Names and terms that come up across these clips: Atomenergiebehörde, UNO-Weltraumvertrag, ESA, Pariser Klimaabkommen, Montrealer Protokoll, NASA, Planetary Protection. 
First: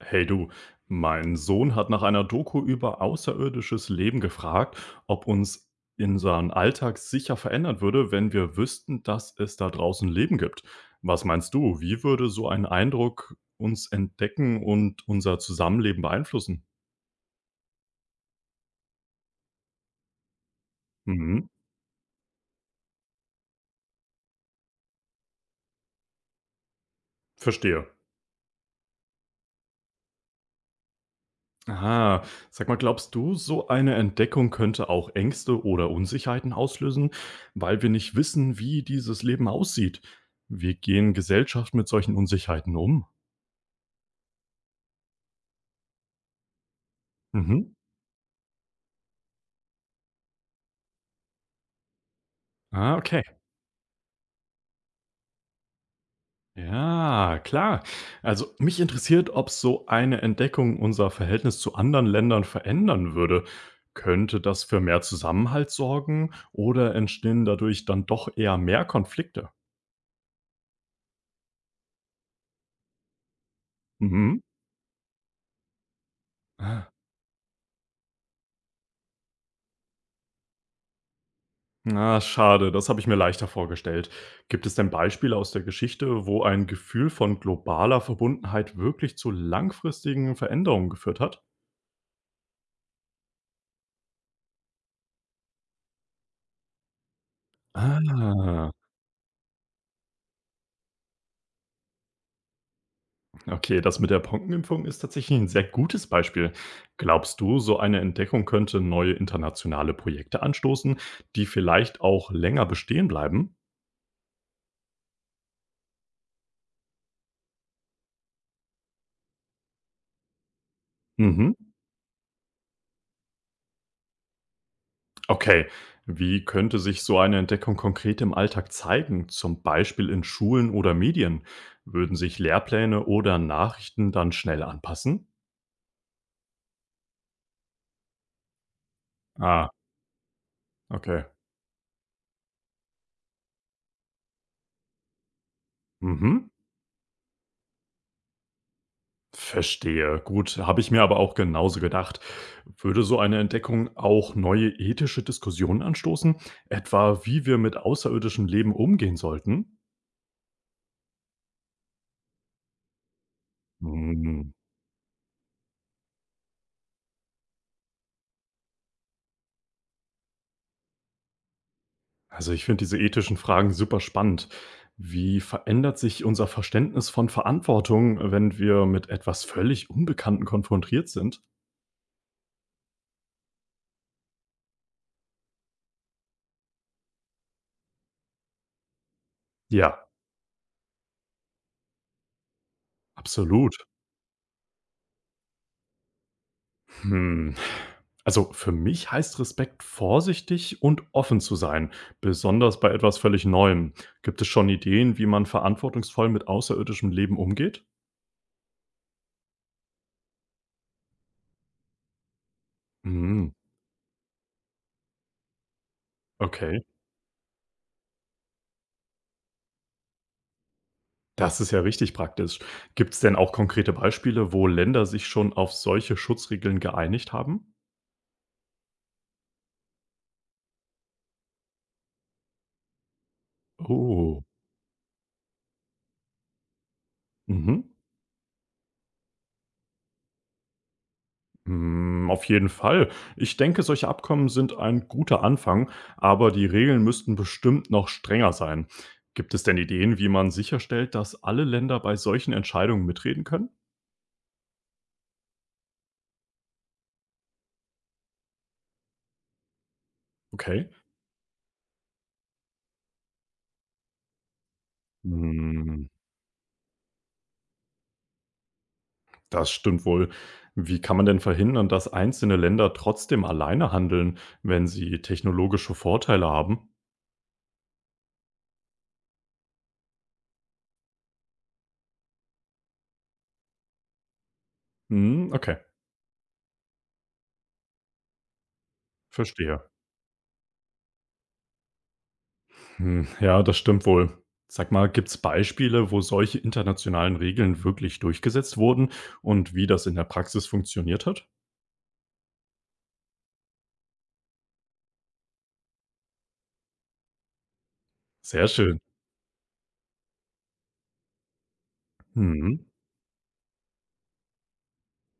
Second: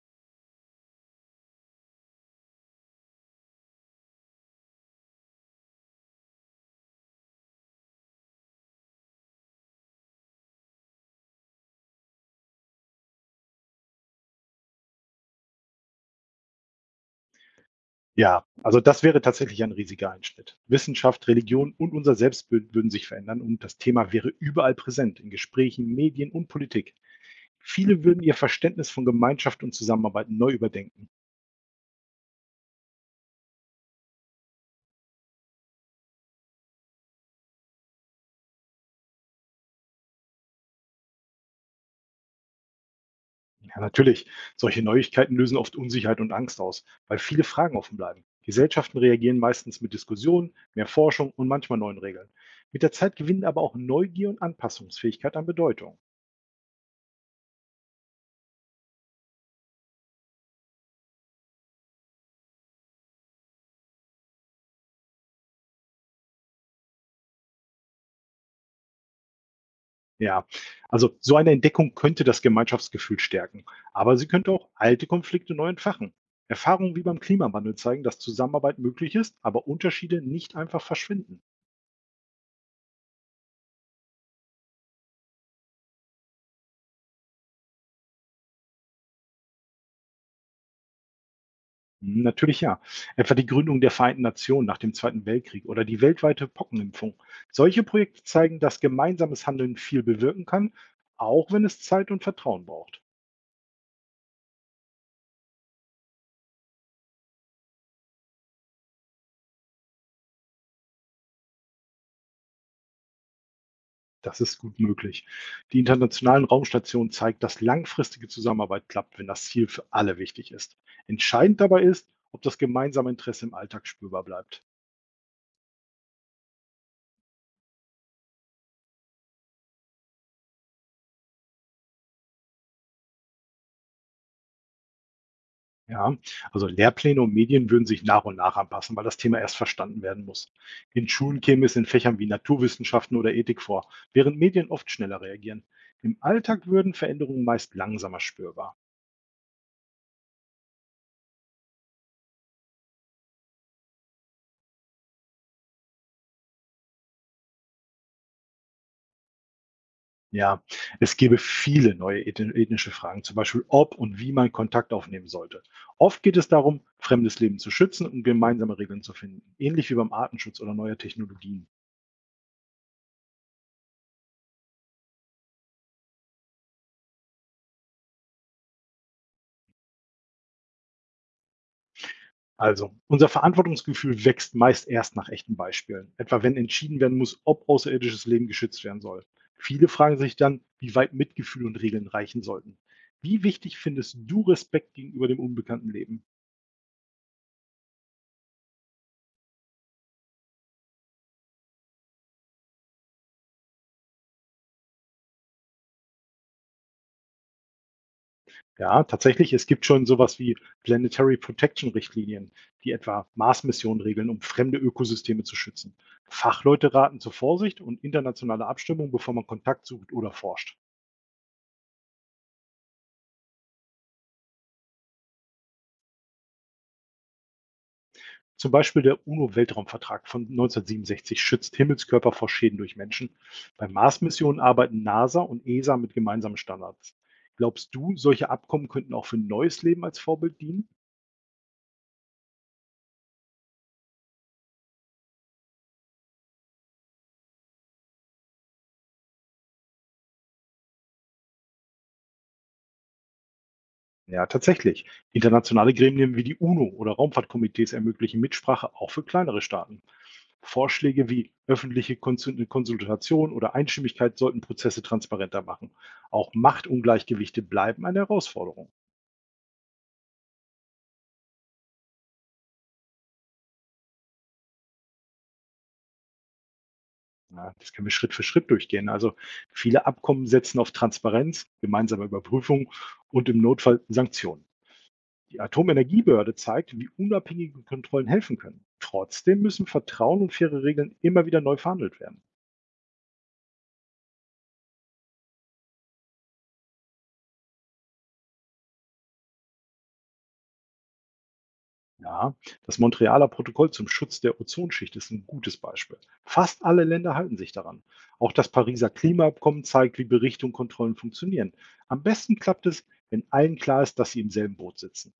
Hey du, mein Sohn hat nach einer Doku über außerirdisches Leben gefragt, ob uns unseren Alltag sicher verändern würde, wenn wir wüssten, dass es da draußen Leben gibt. Was meinst du, wie würde so ein Eindruck uns entdecken und unser Zusammenleben beeinflussen? Ja, also das wäre tatsächlich ein riesiger Einschnitt. Wissenschaft, Mhm, Religion und unser Selbstbild würden sich verändern und das Thema wäre überall präsent, in Gesprächen, Medien und Politik. verstehe. Viele würden ihr Verständnis von Gemeinschaft und Zusammenarbeit neu überdenken. Ah, Sag mal, glaubst du, so eine Entdeckung könnte auch Ängste oder Unsicherheiten auslösen, weil wir nicht wissen, wie dieses Leben aussieht? Wie gehen Gesellschaften mit solchen Unsicherheiten um? Ja, natürlich, solche Neuigkeiten lösen oft Unsicherheit und Angst aus, weil viele Mhm. Fragen offen bleiben. Gesellschaften reagieren meistens mit Diskussionen, mehr Forschung und manchmal neuen Regeln. Mit der Ah, Zeit okay. gewinnen aber auch Neugier und Anpassungsfähigkeit an Bedeutung. Ja, klar. Also mich interessiert, ob so eine Entdeckung unser Verhältnis zu anderen Ländern verändern würde. Könnte das für mehr Zusammenhalt sorgen oder entstehen dadurch dann doch eher mehr Konflikte? Ja, also so eine Entdeckung könnte das Gemeinschaftsgefühl stärken, aber sie Mhm. könnte auch alte Konflikte neu entfachen. Ah, Erfahrungen wie beim Klimawandel zeigen, dass Zusammenarbeit möglich ist, aber Unterschiede nicht einfach verschwinden. na, schade, das habe ich mir leichter vorgestellt. Gibt es denn Beispiele aus der Geschichte, wo ein Gefühl von globaler Verbundenheit wirklich zu langfristigen Veränderungen geführt hat? Natürlich ja. Etwa die Gründung der Vereinten Nationen nach dem Zweiten Weltkrieg oder die weltweite Pockenimpfung. Solche Projekte zeigen, Ah. dass gemeinsames Handeln viel bewirken kann, auch wenn es Zeit und Vertrauen braucht. Okay, das mit der Pockenimpfung ist tatsächlich ein sehr gutes Beispiel. Glaubst du, so eine Entdeckung könnte neue internationale Projekte anstoßen, die vielleicht auch länger bestehen bleiben? Das ist gut möglich. Die internationalen Raumstationen zeigt, dass langfristige Zusammenarbeit klappt, wenn das Ziel für alle wichtig ist. Mhm. Entscheidend dabei ist, ob das gemeinsame Interesse im Alltag spürbar bleibt. Okay. Wie könnte sich so eine Entdeckung konkret im Alltag zeigen, zum Beispiel in Schulen oder Medien? Würden sich Lehrpläne oder Nachrichten dann schnell anpassen? Ja, also Lehrpläne und Medien würden sich nach und nach anpassen, weil das Thema erst Ah, verstanden werden muss. In okay. Schulen käme es in Fächern wie Naturwissenschaften oder Ethik vor, während Medien oft schneller reagieren. Im Mhm. Alltag würden Veränderungen meist langsamer spürbar. Verstehe. Gut, habe ich mir aber auch genauso gedacht. Würde so eine Entdeckung auch neue ethische Diskussionen anstoßen? Etwa, wie wir mit außerirdischem Leben umgehen sollten? Ja, es gäbe viele neue ethnische Fragen, zum Beispiel ob und wie man Hm. Kontakt aufnehmen sollte. Oft geht es darum, fremdes Leben zu schützen und gemeinsame Regeln zu finden, ähnlich wie beim Artenschutz oder neuer Technologien. Also ich finde diese ethischen Fragen super spannend. Wie verändert sich unser Verständnis von Verantwortung, wenn wir mit etwas völlig Unbekannten konfrontiert sind? Also, unser Verantwortungsgefühl wächst meist erst nach echten Beispielen, etwa wenn entschieden werden muss, ob außerirdisches Leben geschützt werden soll. Viele Ja, fragen sich dann, wie weit Mitgefühl und Regeln reichen sollten. Wie absolut. wichtig findest du Respekt gegenüber dem unbekannten Leben? Hm. Also für mich heißt Respekt, vorsichtig und offen zu sein, besonders bei etwas völlig Neuem. Gibt es schon Ideen, wie man verantwortungsvoll mit außerirdischem Leben umgeht? Ja, tatsächlich, es gibt schon sowas wie Planetary Protection Richtlinien, die etwa Hm, Mars-Missionen regeln, um fremde Ökosysteme zu schützen. okay, Fachleute raten zur Vorsicht und internationale Abstimmung, bevor man Kontakt sucht oder forscht. das ist ja richtig praktisch. Gibt es denn auch konkrete Beispiele, wo Länder sich schon auf solche Schutzregeln geeinigt haben? Zum Beispiel der UNO-Weltraumvertrag von 1967 schützt Himmelskörper vor Schäden durch Menschen. Bei Oh, Mars-Missionen arbeiten NASA und ESA mit gemeinsamen Standards. mhm. Glaubst du, solche Abkommen könnten auch für neues Leben als Vorbild dienen? Hm, auf jeden Fall. Ich denke, solche Abkommen sind ein guter Anfang, aber die Regeln müssten bestimmt noch strenger sein. Gibt es denn Ideen, wie man sicherstellt, dass alle Länder bei solchen Entscheidungen mitreden können? Ja, tatsächlich. Internationale Gremien wie die UNO oder Raumfahrtkomitees ermöglichen Mitsprache auch für kleinere Staaten. Okay. Vorschläge wie öffentliche Konsultation oder Einstimmigkeit sollten Prozesse transparenter machen. Hm. Auch Machtungleichgewichte bleiben eine Herausforderung. Das stimmt wohl. Wie kann man denn verhindern, dass einzelne Länder trotzdem alleine handeln, wenn sie technologische Vorteile haben? Ja, das können wir Schritt für Schritt durchgehen. Also viele Abkommen setzen auf Transparenz, gemeinsame Überprüfung und im Notfall Sanktionen. Hm, Die okay, Atomenergiebehörde zeigt, wie unabhängige Kontrollen helfen können. Trotzdem verstehe. müssen Vertrauen und faire Regeln immer wieder neu verhandelt werden. Hm, ja, das stimmt wohl. Sag mal, gibt's Beispiele, wo solche internationalen Regeln wirklich durchgesetzt wurden und wie das in der Praxis funktioniert hat? Ja, das Montrealer Protokoll zum Schutz der Ozonschicht ist ein gutes Beispiel. Fast alle Länder halten sich daran. Auch Sehr das schön. Pariser Klimaabkommen zeigt, wie Berichte und Kontrollen funktionieren. Am besten Mhm. klappt es, wenn allen klar ist, dass sie im selben Boot sitzen.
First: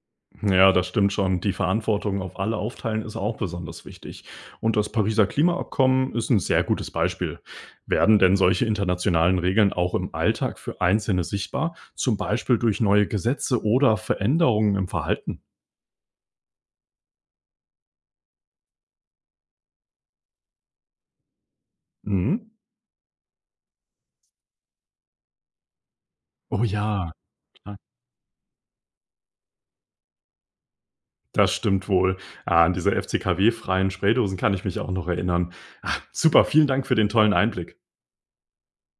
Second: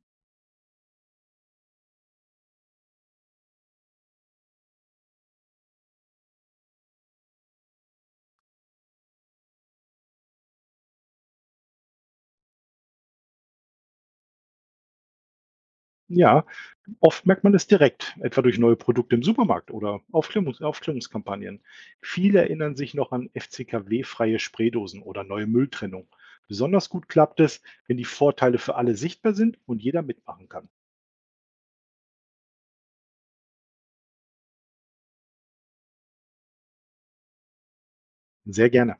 Ja, das stimmt schon. Die Verantwortung auf alle aufteilen ist auch besonders wichtig. Und das Pariser Klimaabkommen ist ein sehr gutes Beispiel. Werden denn solche internationalen Regeln auch im Alltag für Einzelne sichtbar, zum Beispiel durch neue Gesetze oder Veränderungen im Verhalten? Ja, oft merkt man es direkt, etwa durch neue Produkte im Supermarkt oder Aufklärungskampagnen. Viele Mhm. erinnern sich noch an FCKW-freie Spraydosen oder neue Mülltrennung. Oh Besonders gut ja, klappt es, klar. wenn die Vorteile für alle sichtbar sind und jeder mitmachen kann. Das stimmt wohl. Ah, an diese FCKW-freien Spraydosen kann ich mich auch noch erinnern. Ah, super, vielen Dank für den tollen Einblick. Sehr gerne.